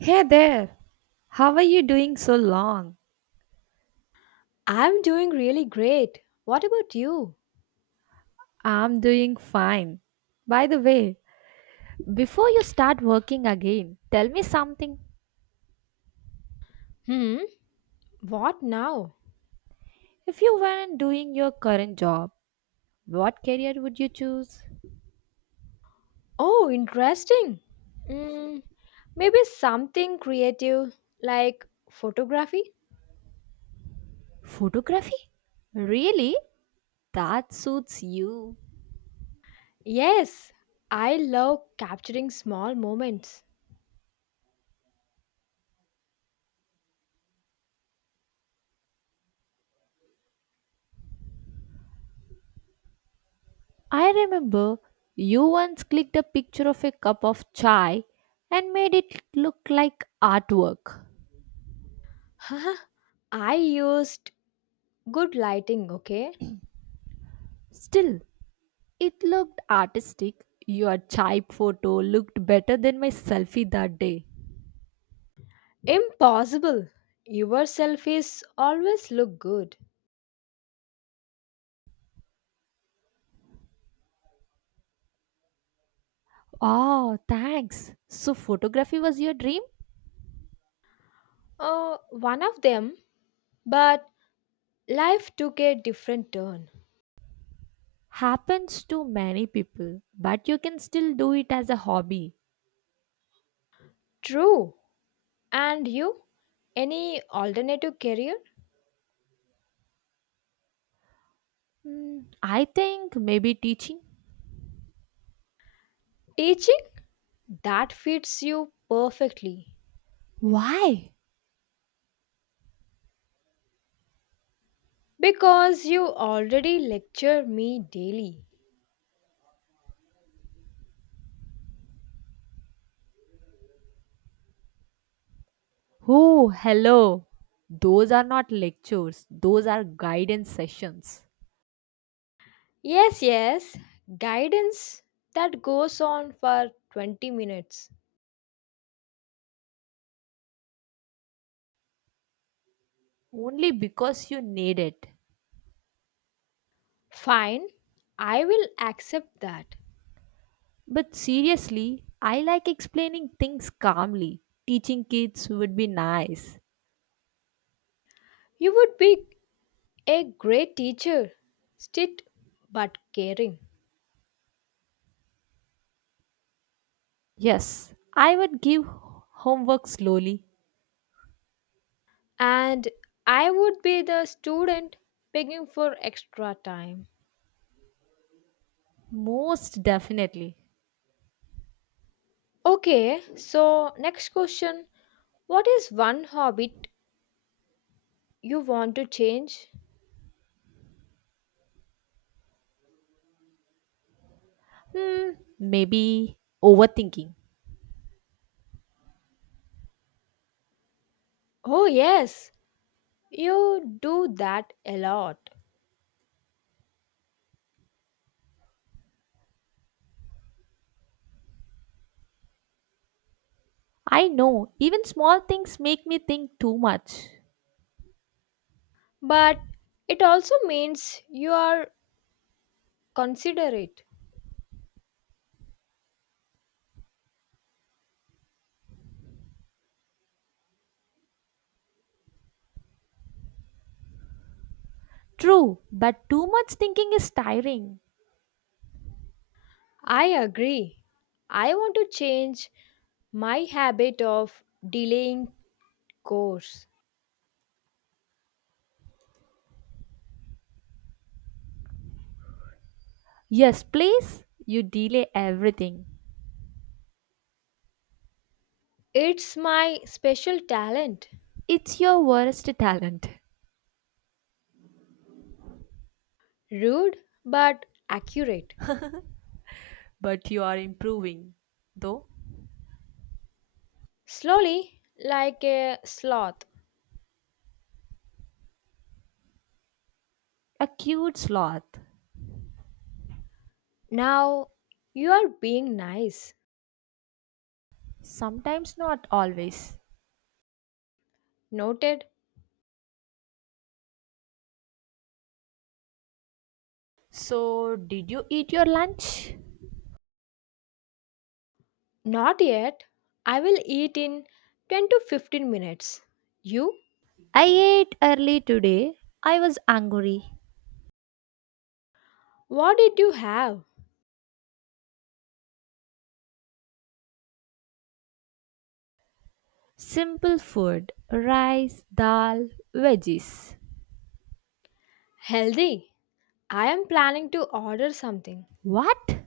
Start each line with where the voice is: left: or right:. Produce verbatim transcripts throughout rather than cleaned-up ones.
right: Hey there, how are you doing so long?
left: I'm doing really great. What about you?
right: I'm doing fine. By the way, before you start working again, tell me something.
left: Hmm, what now?
right: If you weren't doing your current job, what career would you choose?
left: Oh, interesting. Mm, maybe something creative like photography?
right: Photography? Really? That suits you.
left: Yes, I love capturing small moments.
right: I remember you once clicked a picture of a cup of chai and made it look like artwork.
left: Huh? I used good lighting, okay?
right: Still, it looked artistic. Your type photo looked better than my selfie that day.
left: Impossible. Your selfies always look good.
right: Oh, thanks. So, photography was your dream?
left: Uh, one of them, but life took a different turn.
right: Happens to many people, but you can still do it as a hobby.
left: True. And you? Any alternative career?
right: Hmm, I think maybe teaching.
left: Teaching? That fits you perfectly
right: Why?
left: because you already lecture me daily.
right: Oh, hello. Those are not lectures, those are guidance sessions.
left: Yes, yes, guidance that goes on for twenty minutes.
right: Only because you need it.
left: Fine, I will accept that.
right: But seriously, I like explaining things calmly. Teaching kids would be nice.
left: You would be a great teacher, strict but caring.
right: Yes, I would give homework slowly.
left: And I would be the student begging for extra time.
right: Most definitely.
left: Okay, so next question. What is one habit you want to change?
right: Hmm, Maybe overthinking.
left: Oh, yes, you do that a lot.
right: I know, even small things make me think too much.
left: But it also means you are considerate.
right: True, but too much thinking is tiring.
left: I agree. I want to change my habit of delaying course.
right: Yes, please, you delay everything.
left: It's my special talent.
right: It's your worst talent,
left: Rude but accurate.
right: but you are improving, though.
left: Slowly, like a sloth.
right: A cute sloth.
left: Now you are being nice.
right: Sometimes not always.
left: Noted.
right: So, did you eat your lunch?
left: Not yet. I will eat in ten to fifteen minutes. You?
right: I ate early today. I was hungry.
left: What did you have?
right: Simple food rice, dal, veggies.
left: Healthy. I am planning to order something.
right: What?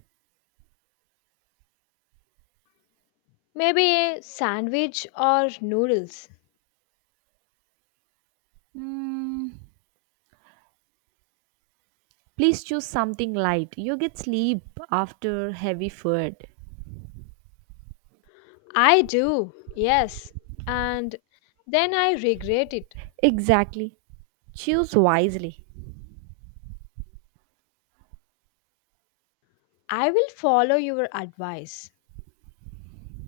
left: Maybe a sandwich or noodles.
right: Mm, Please choose something light. You get sleep after heavy food.
left: I do. Yes. And then I regret it.
right: Exactly. Choose wisely.
left: I will follow your advice.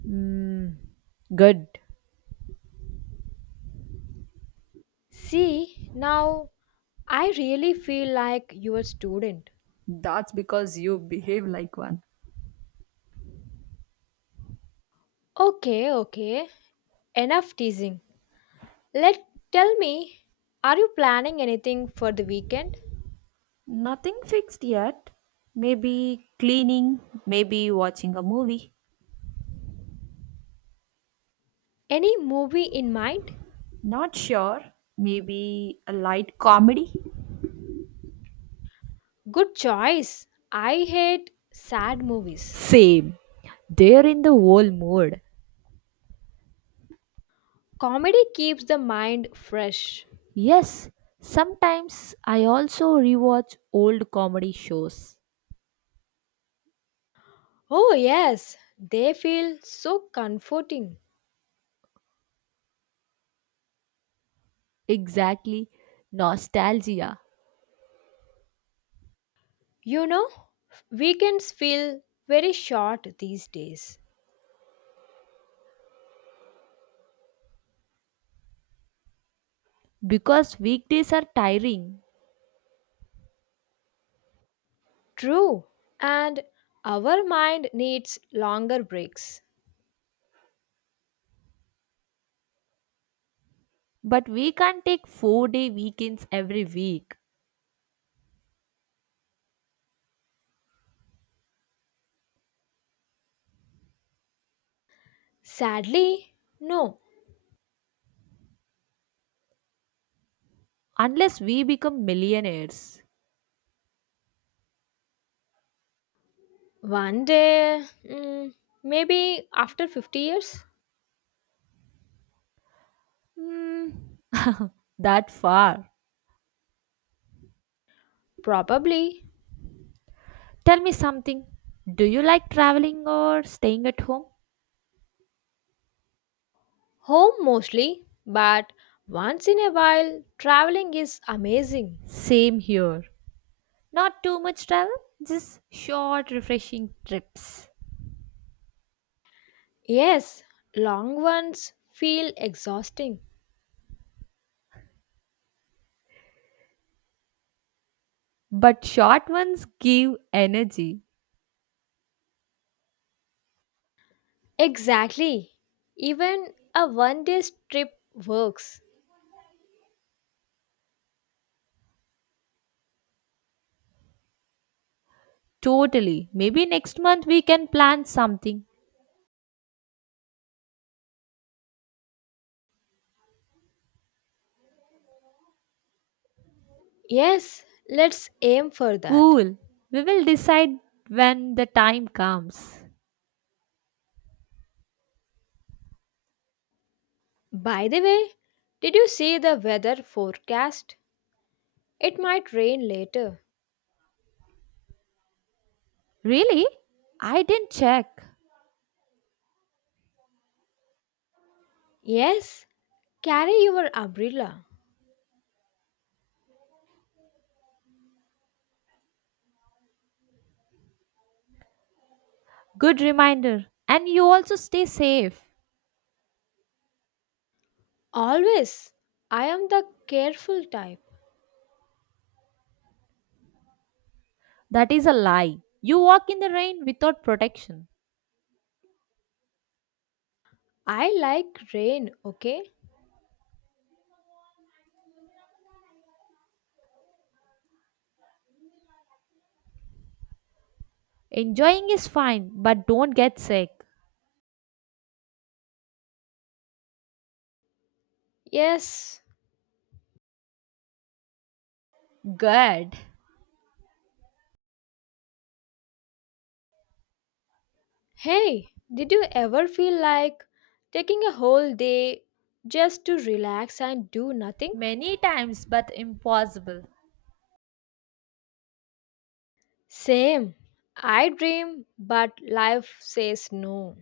right: Mm, Good.
left: See, now I really feel like your student.
right: That's because you behave like one.
left: Okay, okay. Enough teasing. Let tell me, are you planning anything for the weekend?
right: Nothing fixed yet. Maybe cleaning, maybe watching a movie.
left: Any movie in mind?
right: Not sure. Maybe a light comedy?
left: Good choice. I hate sad movies.
right: Same. They're in the whole mood.
left: Comedy keeps the mind fresh.
right: Yes, sometimes I also rewatch old comedy shows.
left: Oh, yes, they feel so comforting.
right: Exactly, nostalgia.
left: You know, weekends feel very short these days.
right: Because weekdays are tiring,
left: True, and our mind needs longer breaks.
right: but we can't take four day weekends every week
left: Sadly, no.
right: unless we become millionaires.
left: One day, mm, maybe after fifty years.
right: Hmm, that far.
left: Probably
right: Tell me something. Do you like traveling or staying at home?
left: home mostly, but once in a while traveling is amazing.
right: Same here. Not too much travel, just short, refreshing trips.
left: Yes, long ones feel exhausting.
right: But short ones give energy.
left: Exactly. Even a one day trip works.
right: Totally. Maybe next month we can plan something.
left: Yes, let's aim for that.
right: Cool. We will decide when the time comes.
left: By the way, did you see the weather forecast? It might rain later.
right: Really? I didn't check.
left: Yes, carry your umbrella.
right: Good reminder. And you also stay safe.
left: Always. I am the careful type.
right: That is a lie. You walk in the rain without protection.
left: I like rain, okay?
right: Enjoying is fine, but don't get sick.
left: Yes.
right: Good.
left: Hey, did you ever feel like taking a whole day just to relax and do nothing?
right: Many times, but impossible.
left: Same. I dream, but life says no.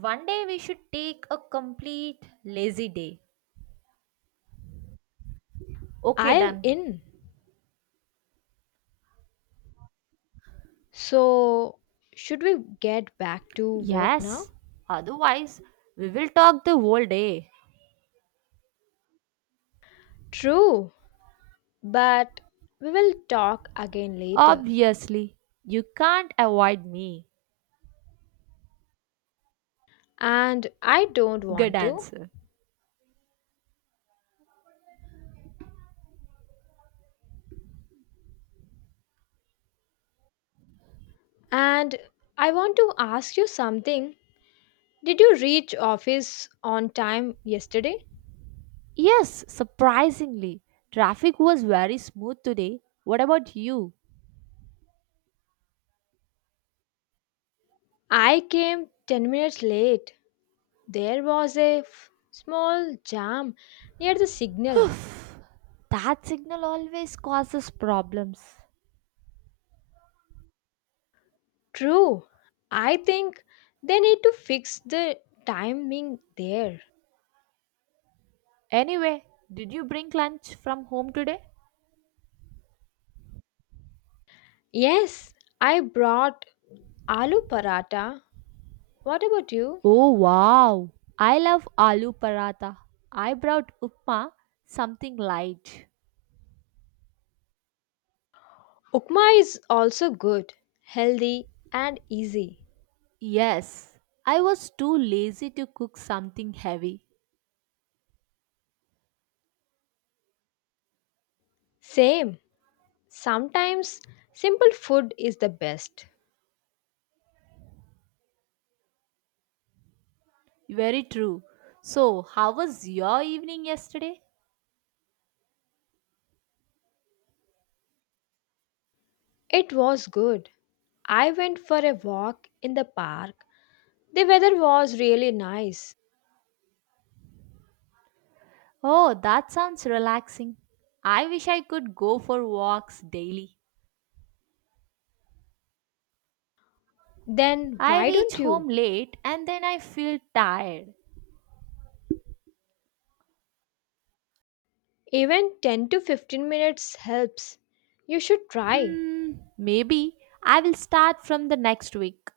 right: One day we should take a complete lazy day. Okay,
left: I am
right: done.
left: in. So, should we get back to work now?
right: Yes, otherwise we will talk the whole day.
left: True, but we will talk again later.
right: Obviously, you can't avoid me.
left: And I don't
right: Good
left: want to.
right: answer.
left: And I want to ask you something. Did you reach office on time yesterday?
right: Yes, surprisingly, traffic was very smooth today. What about you?
left: I came ten minutes late. There was a f- small jam near the signal.
right: Oof, that signal always causes problems.
left: True. I think they need to fix the timing there.
right: Anyway, did you bring lunch from home today?
left: Yes, I brought aloo paratha. What about you?
right: Oh wow! I love aloo paratha. I brought upma, something light.
left: Ukma is also good, healthy, and easy.
right: Yes, I was too lazy to cook something heavy.
left: Same. Sometimes simple food is the best.
right: Very true. So, how was your evening yesterday?
left: It was good. I went for a walk in the park. The weather was really nice.
right: Oh, that sounds relaxing. I wish I could go for walks daily.
left: Then
right: I
left: why
right: reach
left: don't
right: home
left: you?
right: late and then I feel tired.
left: Even ten to fifteen minutes helps. You should try.
right: Hmm, Maybe I will start from the next week.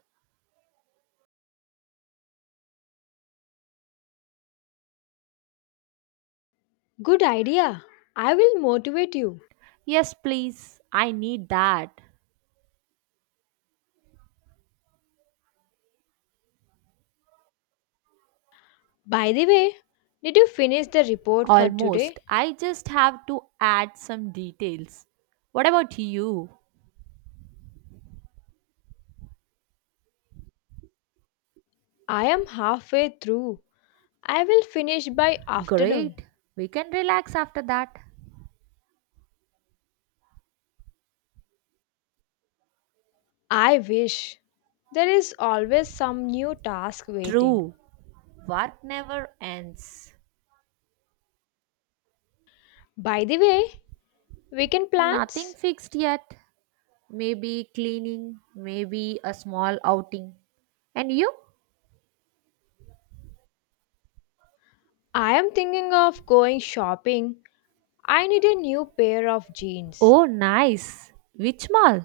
left: Good idea. I will motivate you.
right: Yes, please. I need that.
left: By the way, did you finish the report for
right: Almost.
left: today?
right: I just have to add some details. What about you?
left: I am halfway through. I will finish by afternoon.
right: Great. We can relax after that.
left: I wish. There is always some new task waiting.
right: True. Work never ends.
left: By the way, weekend
right: Nothing
left: plans?
right: fixed yet. Maybe cleaning, maybe a small outing. And you?
left: I am thinking of going shopping. I need a new pair of jeans.
right: Oh, nice. Which mall?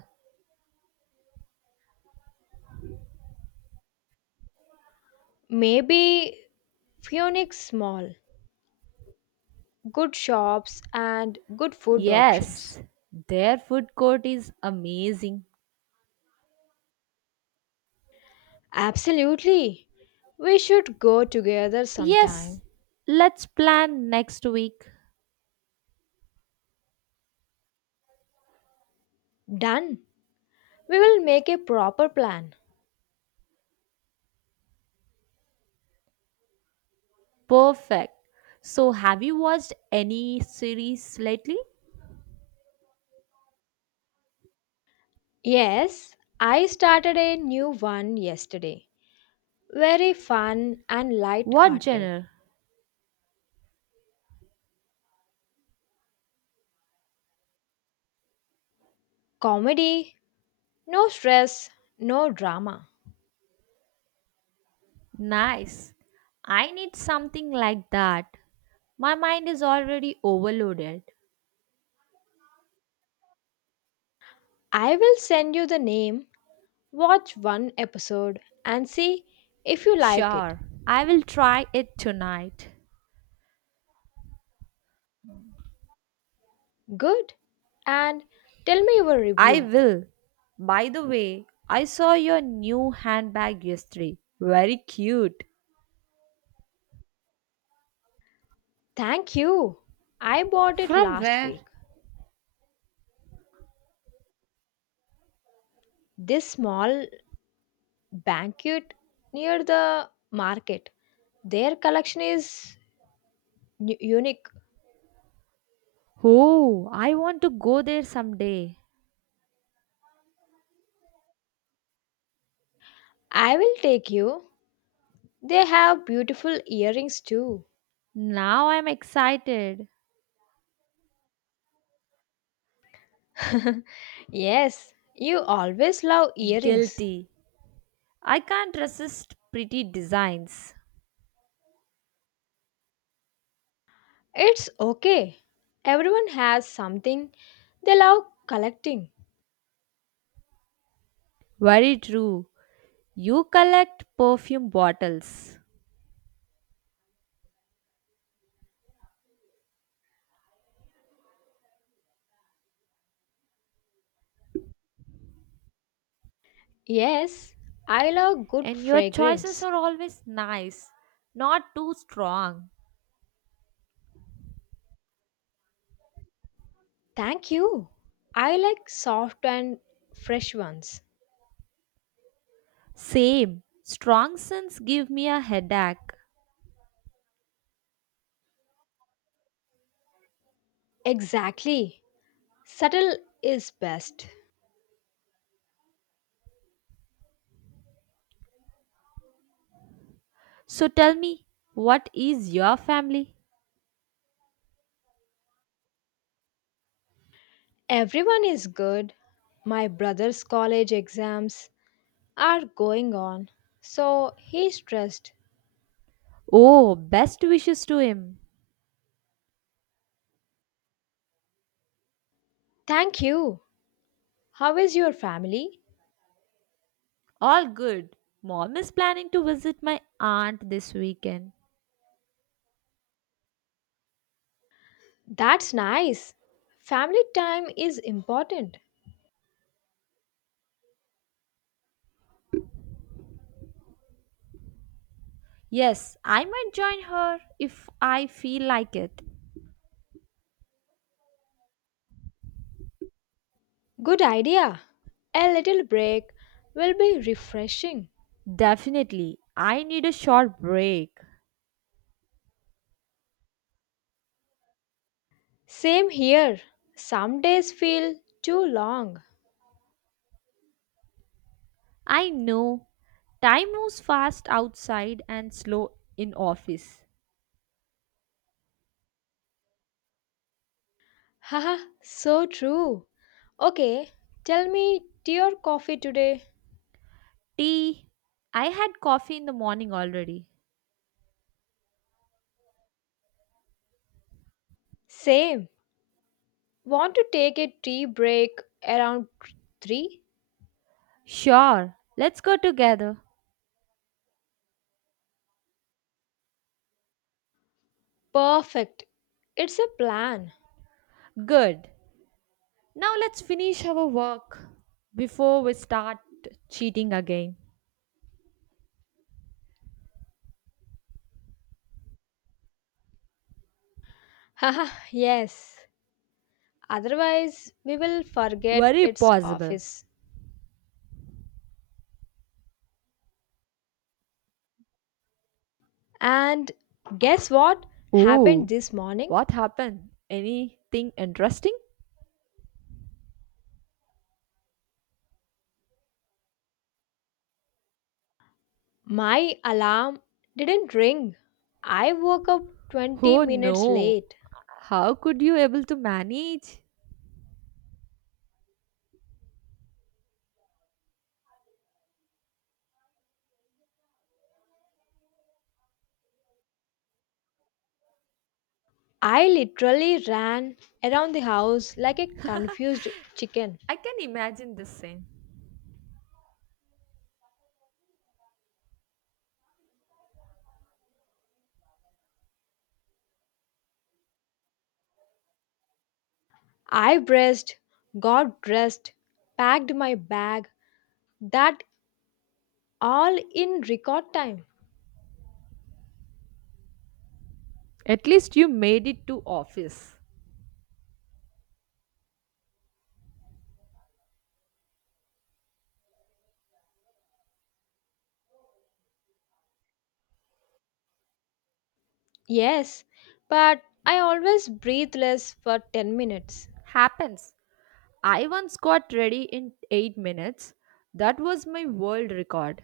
left: Maybe Phoenix small, good shops and good food options.
right: Yes, their food court is amazing.
left: Absolutely. We should go together
right: Yes,
left: sometime.
right: let's plan next week.
left: Done. We will make a proper plan.
right: Perfect. So, have you watched any series lately?
left: Yes, I started a new one yesterday. Very fun and
right: What
left: light-hearted.
right: genre?
left: Comedy, no stress, no drama.
right: Nice. I need something like that. My mind is already overloaded.
left: I will send you the name, watch one episode and see if you like it.
right: Sure, I will try it tonight.
left: Good. And tell me your
right: I
left: review.
right: will. By the way, I saw your new handbag yesterday. Very cute.
left: Thank you. I bought it
right: From
left: last
right: where?
left: week. This small banquet near the market. Their collection is u- unique.
right: Oh, I want to go there someday.
left: I will take you. They have beautiful earrings too.
right: Now I'm excited.
left: Yes, you always love earrings.
right: Guilty. I can't resist pretty designs.
left: It's okay. Everyone has something they love collecting.
right: Very true. You collect perfume bottles,
left: Yes, I love good
right: and your choices
left: fragrance.
right: are always nice, not too strong.
left: Thank you. I like soft and fresh ones.
right: Same. Strong scents give me a headache.
left: Exactly. Subtle is best.
right: So tell me, what is your family?
left: Everyone is good. My brother's college exams are going on, so he's stressed.
right: Oh, best wishes to him.
left: Thank you. How is your family?
right: All good. Mom is planning to visit my aunt this weekend.
left: That's nice. Family time is important.
right: Yes, I might join her if I feel like it.
left: Good idea. A little break will be refreshing.
right: Definitely. I need a short break.
left: Same here. Some days feel too long.
right: I know. Time moves fast outside and slow in office.
left: Haha, so true. Okay, tell me, dear coffee today.
right: Tea. I had coffee in the morning already.
left: Same. Want to take a tea break around three?
right: Sure. Let's go together.
left: Perfect. It's a plan.
right: Good. Now let's finish our work before we start cheating again.
left: Haha, yes. Otherwise, we will forget
right: Very
left: its
right: possible.
left: office. And guess what happened
right: Oh,
left: this morning?
right: what happened? Anything interesting?
left: My alarm didn't ring. I woke up twenty
right: Oh
left: minutes
right: no.
left: late.
right: How could you able to manage?
left: I literally ran around the house like a confused chicken.
right: I can imagine the same.
left: I braced, got dressed, packed my bag, that all in record time.
right: At least you made it to office.
left: Yes, but I always breathe less for ten minutes.
right: Happens. I once got ready in eight minutes. That was my world record.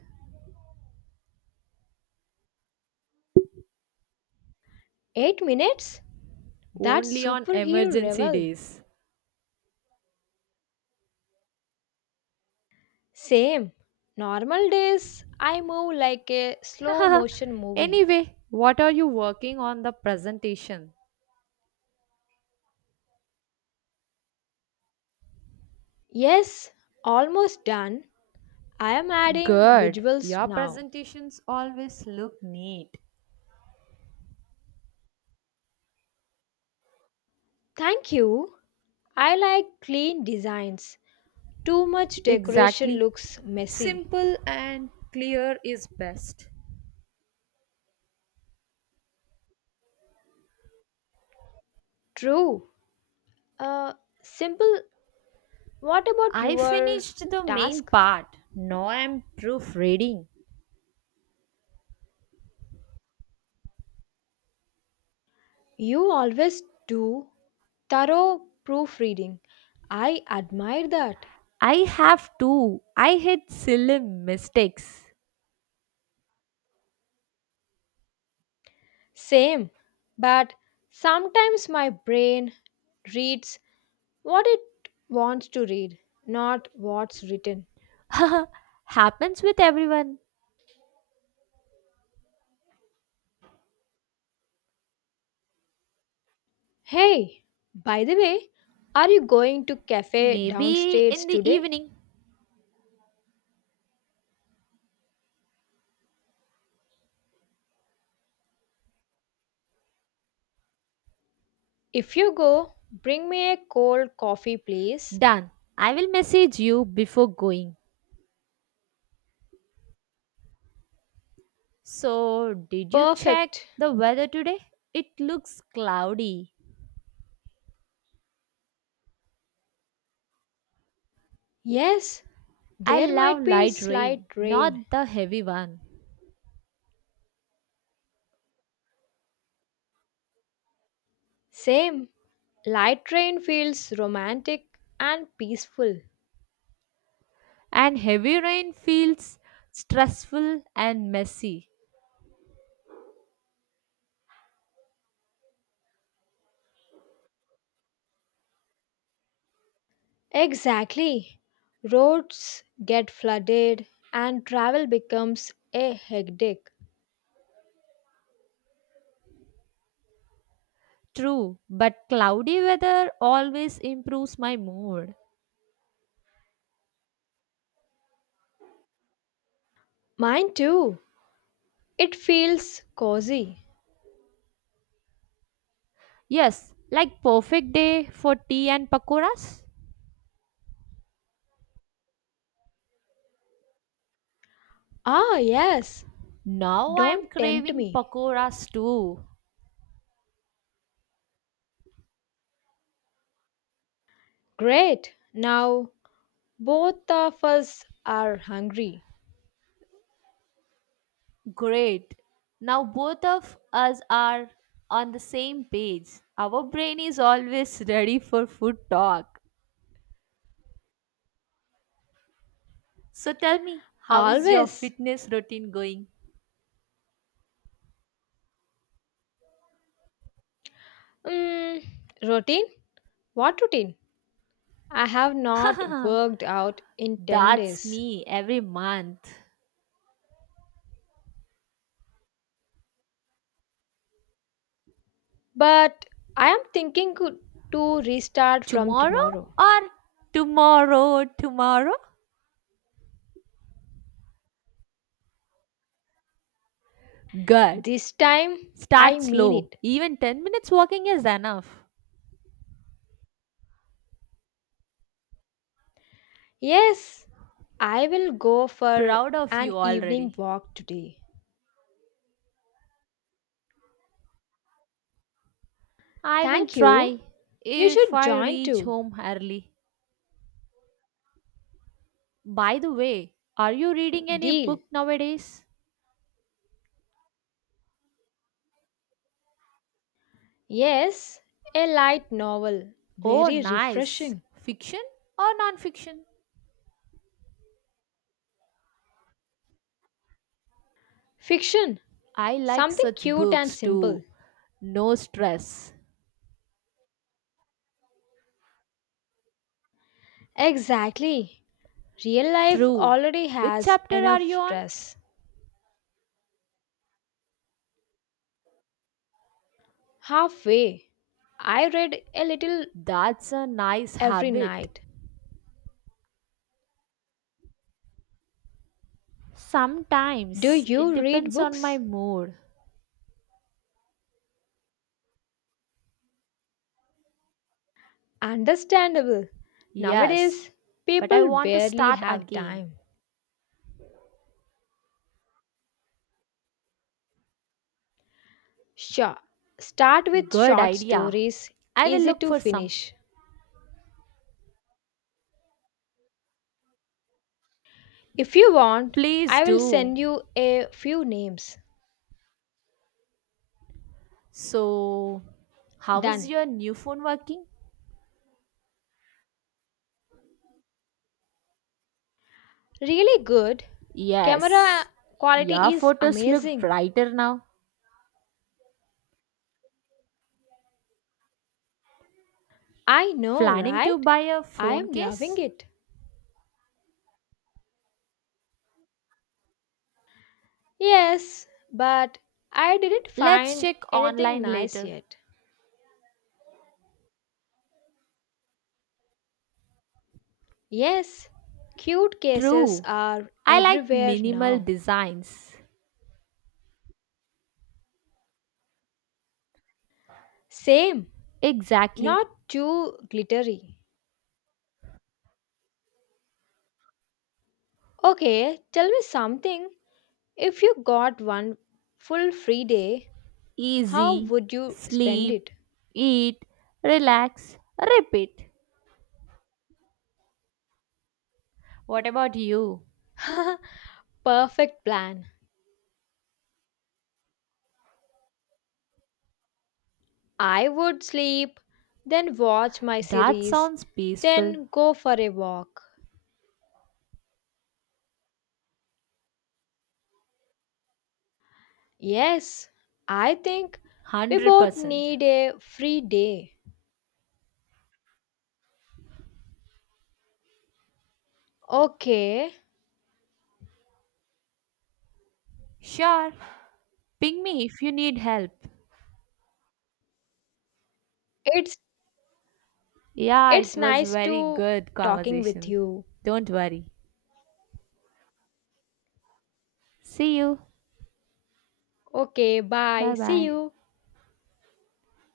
left: eight minutes? That's
right: Only on
left: superhero
right: emergency
left: level.
right: days.
left: Same. Normal days, I move like a slow motion movie.
right: anyway, what are you working on the presentation?
left: Yes, almost done. I am adding
right: Good.
left: visuals
right: Your
left: now.
right: presentations always look neat.
left: Thank you. I like clean designs. Too much decoration
right: Exactly.
left: looks messy.
right: Simple and clear is best.
left: True. Uh, Simple. What about
right: I
left: your
right: finished the main
left: task?
right: part. Now I'm proofreading.
left: You always do thorough proofreading. I admire that.
right: I have too. I hit silly mistakes.
left: Same. But sometimes my brain reads what it wants to read, not what's written.
right: Happens with everyone.
left: Hey, by the way, are you going to cafe
right: Maybe
left: downstairs
right: in the
left: today?
right: evening.
left: If you go, bring me a cold coffee, please.
right: Done. I will message you before going. So, did you check
left: Perfect.
right: the weather today? It looks cloudy.
left: Yes,
right: I
left: there
right: love
left: might be
right: light
left: slight
right: rain,
left: rain.
right: not the heavy one.
left: Same. Light rain feels romantic and peaceful.
right: And heavy rain feels stressful and messy.
left: Exactly. Roads get flooded and travel becomes a hectic.
right: True, but cloudy weather always improves my mood.
left: Mine too. It feels cozy.
right: Yes, like perfect day for tea and pakoras.
left: Ah, yes.
right: Now I am
left: Don't tempt
right: craving
left: me.
right: pakoras too.
left: Great. Now both of us are hungry.
right: Great. Now both of us are on the same page. Our brain is always ready for food talk. So tell me, how is your
left: Always.
right: fitness routine going?
left: Mm, routine? What routine? I have not worked out in ten
right: That's
left: days.
right: me every month.
left: But I am thinking co- to restart from
right: Tomorrow
left: tomorrow.
right: or tomorrow, tomorrow? Good.
left: This time, I
right: Start
left: mean
right: slow.
left: it.
right: Even ten minutes walking is enough.
left: Yes, I will go for
right: Proud of
left: an
right: you
left: evening
right: already.
left: walk today.
right: I will
left: Thank you.
right: try
left: You
right: if
left: should
right: I
left: join
right: reach
left: too.
right: home early. By the way, are you reading any
left: Deal.
right: book nowadays?
left: Yes, a light novel.
right: Oh,
left: Very
right: nice.
left: refreshing.
right: Fiction or non fiction?
left: Fiction.
right: I like
left: Something
right: such
left: cute and
right: books
left: simple.
right: too. No stress.
left: Exactly. Real life
right: True.
left: already
right: Which
left: has
right: chapter are
left: enough
right: you on?
left: stress. Halfway, I read a little
right: That's a nice
left: every
right: habit.
left: night. Do
right: Sometimes it
left: you read
right: depends on my
left: books?
right: mood.
left: Understandable.
right: Yes,
left: Nowadays,
right: but I
left: people
right: want to
left: barely
right: start
left: have
right: again.
left: time. Sure, start with
right: Good
left: short
right: idea.
left: stories,
right: I will
left: easy
right: look
left: to
right: for some.
left: finish. If you want,
right: Please
left: I will
right: do.
left: send you a few names.
right: So, how is
left: Done.
right: your new phone working?
left: Really good.
right: Yes,
left: Camera
right: your
left: quality is
right: photos look
left: amazing.
right: brighter now.
left: I know,
right: Planning to
left: right?
right: buy a
left: I
right: phone
left: am loving
right: case?
left: it. Yes, but I didn't
right: Let's
left: find
right: check
left: anything
right: online
left: nice
right: later.
left: yet. Yes, cute cases
right: True.
left: are
right: I like
left: everywhere
right: minimal
left: now.
right: designs.
left: Same,
right: Exactly.
left: not too glittery. Okay, tell me something. If you got one full free day, how
right: Easy,
left: would you spend
right: sleep,
left: it?
right: eat, relax, repeat. What about you?
left: Perfect plan. I would sleep, then watch my
right: That
left: series,
right: sounds peaceful.
left: then go for a walk. Yes, I think we both
right: one hundred percent.
left: need a free day. Okay,
right: Sure, ping me if you need help.
left: it's
right: Yeah, it
left: it's
right: was
left: nice
right: very
left: to
right: good
left: talking with
right: conversation.
left: you.
right: Don't worry. See you.
left: Okay, bye.
right: Bye
left: See
right: bye.
left: you.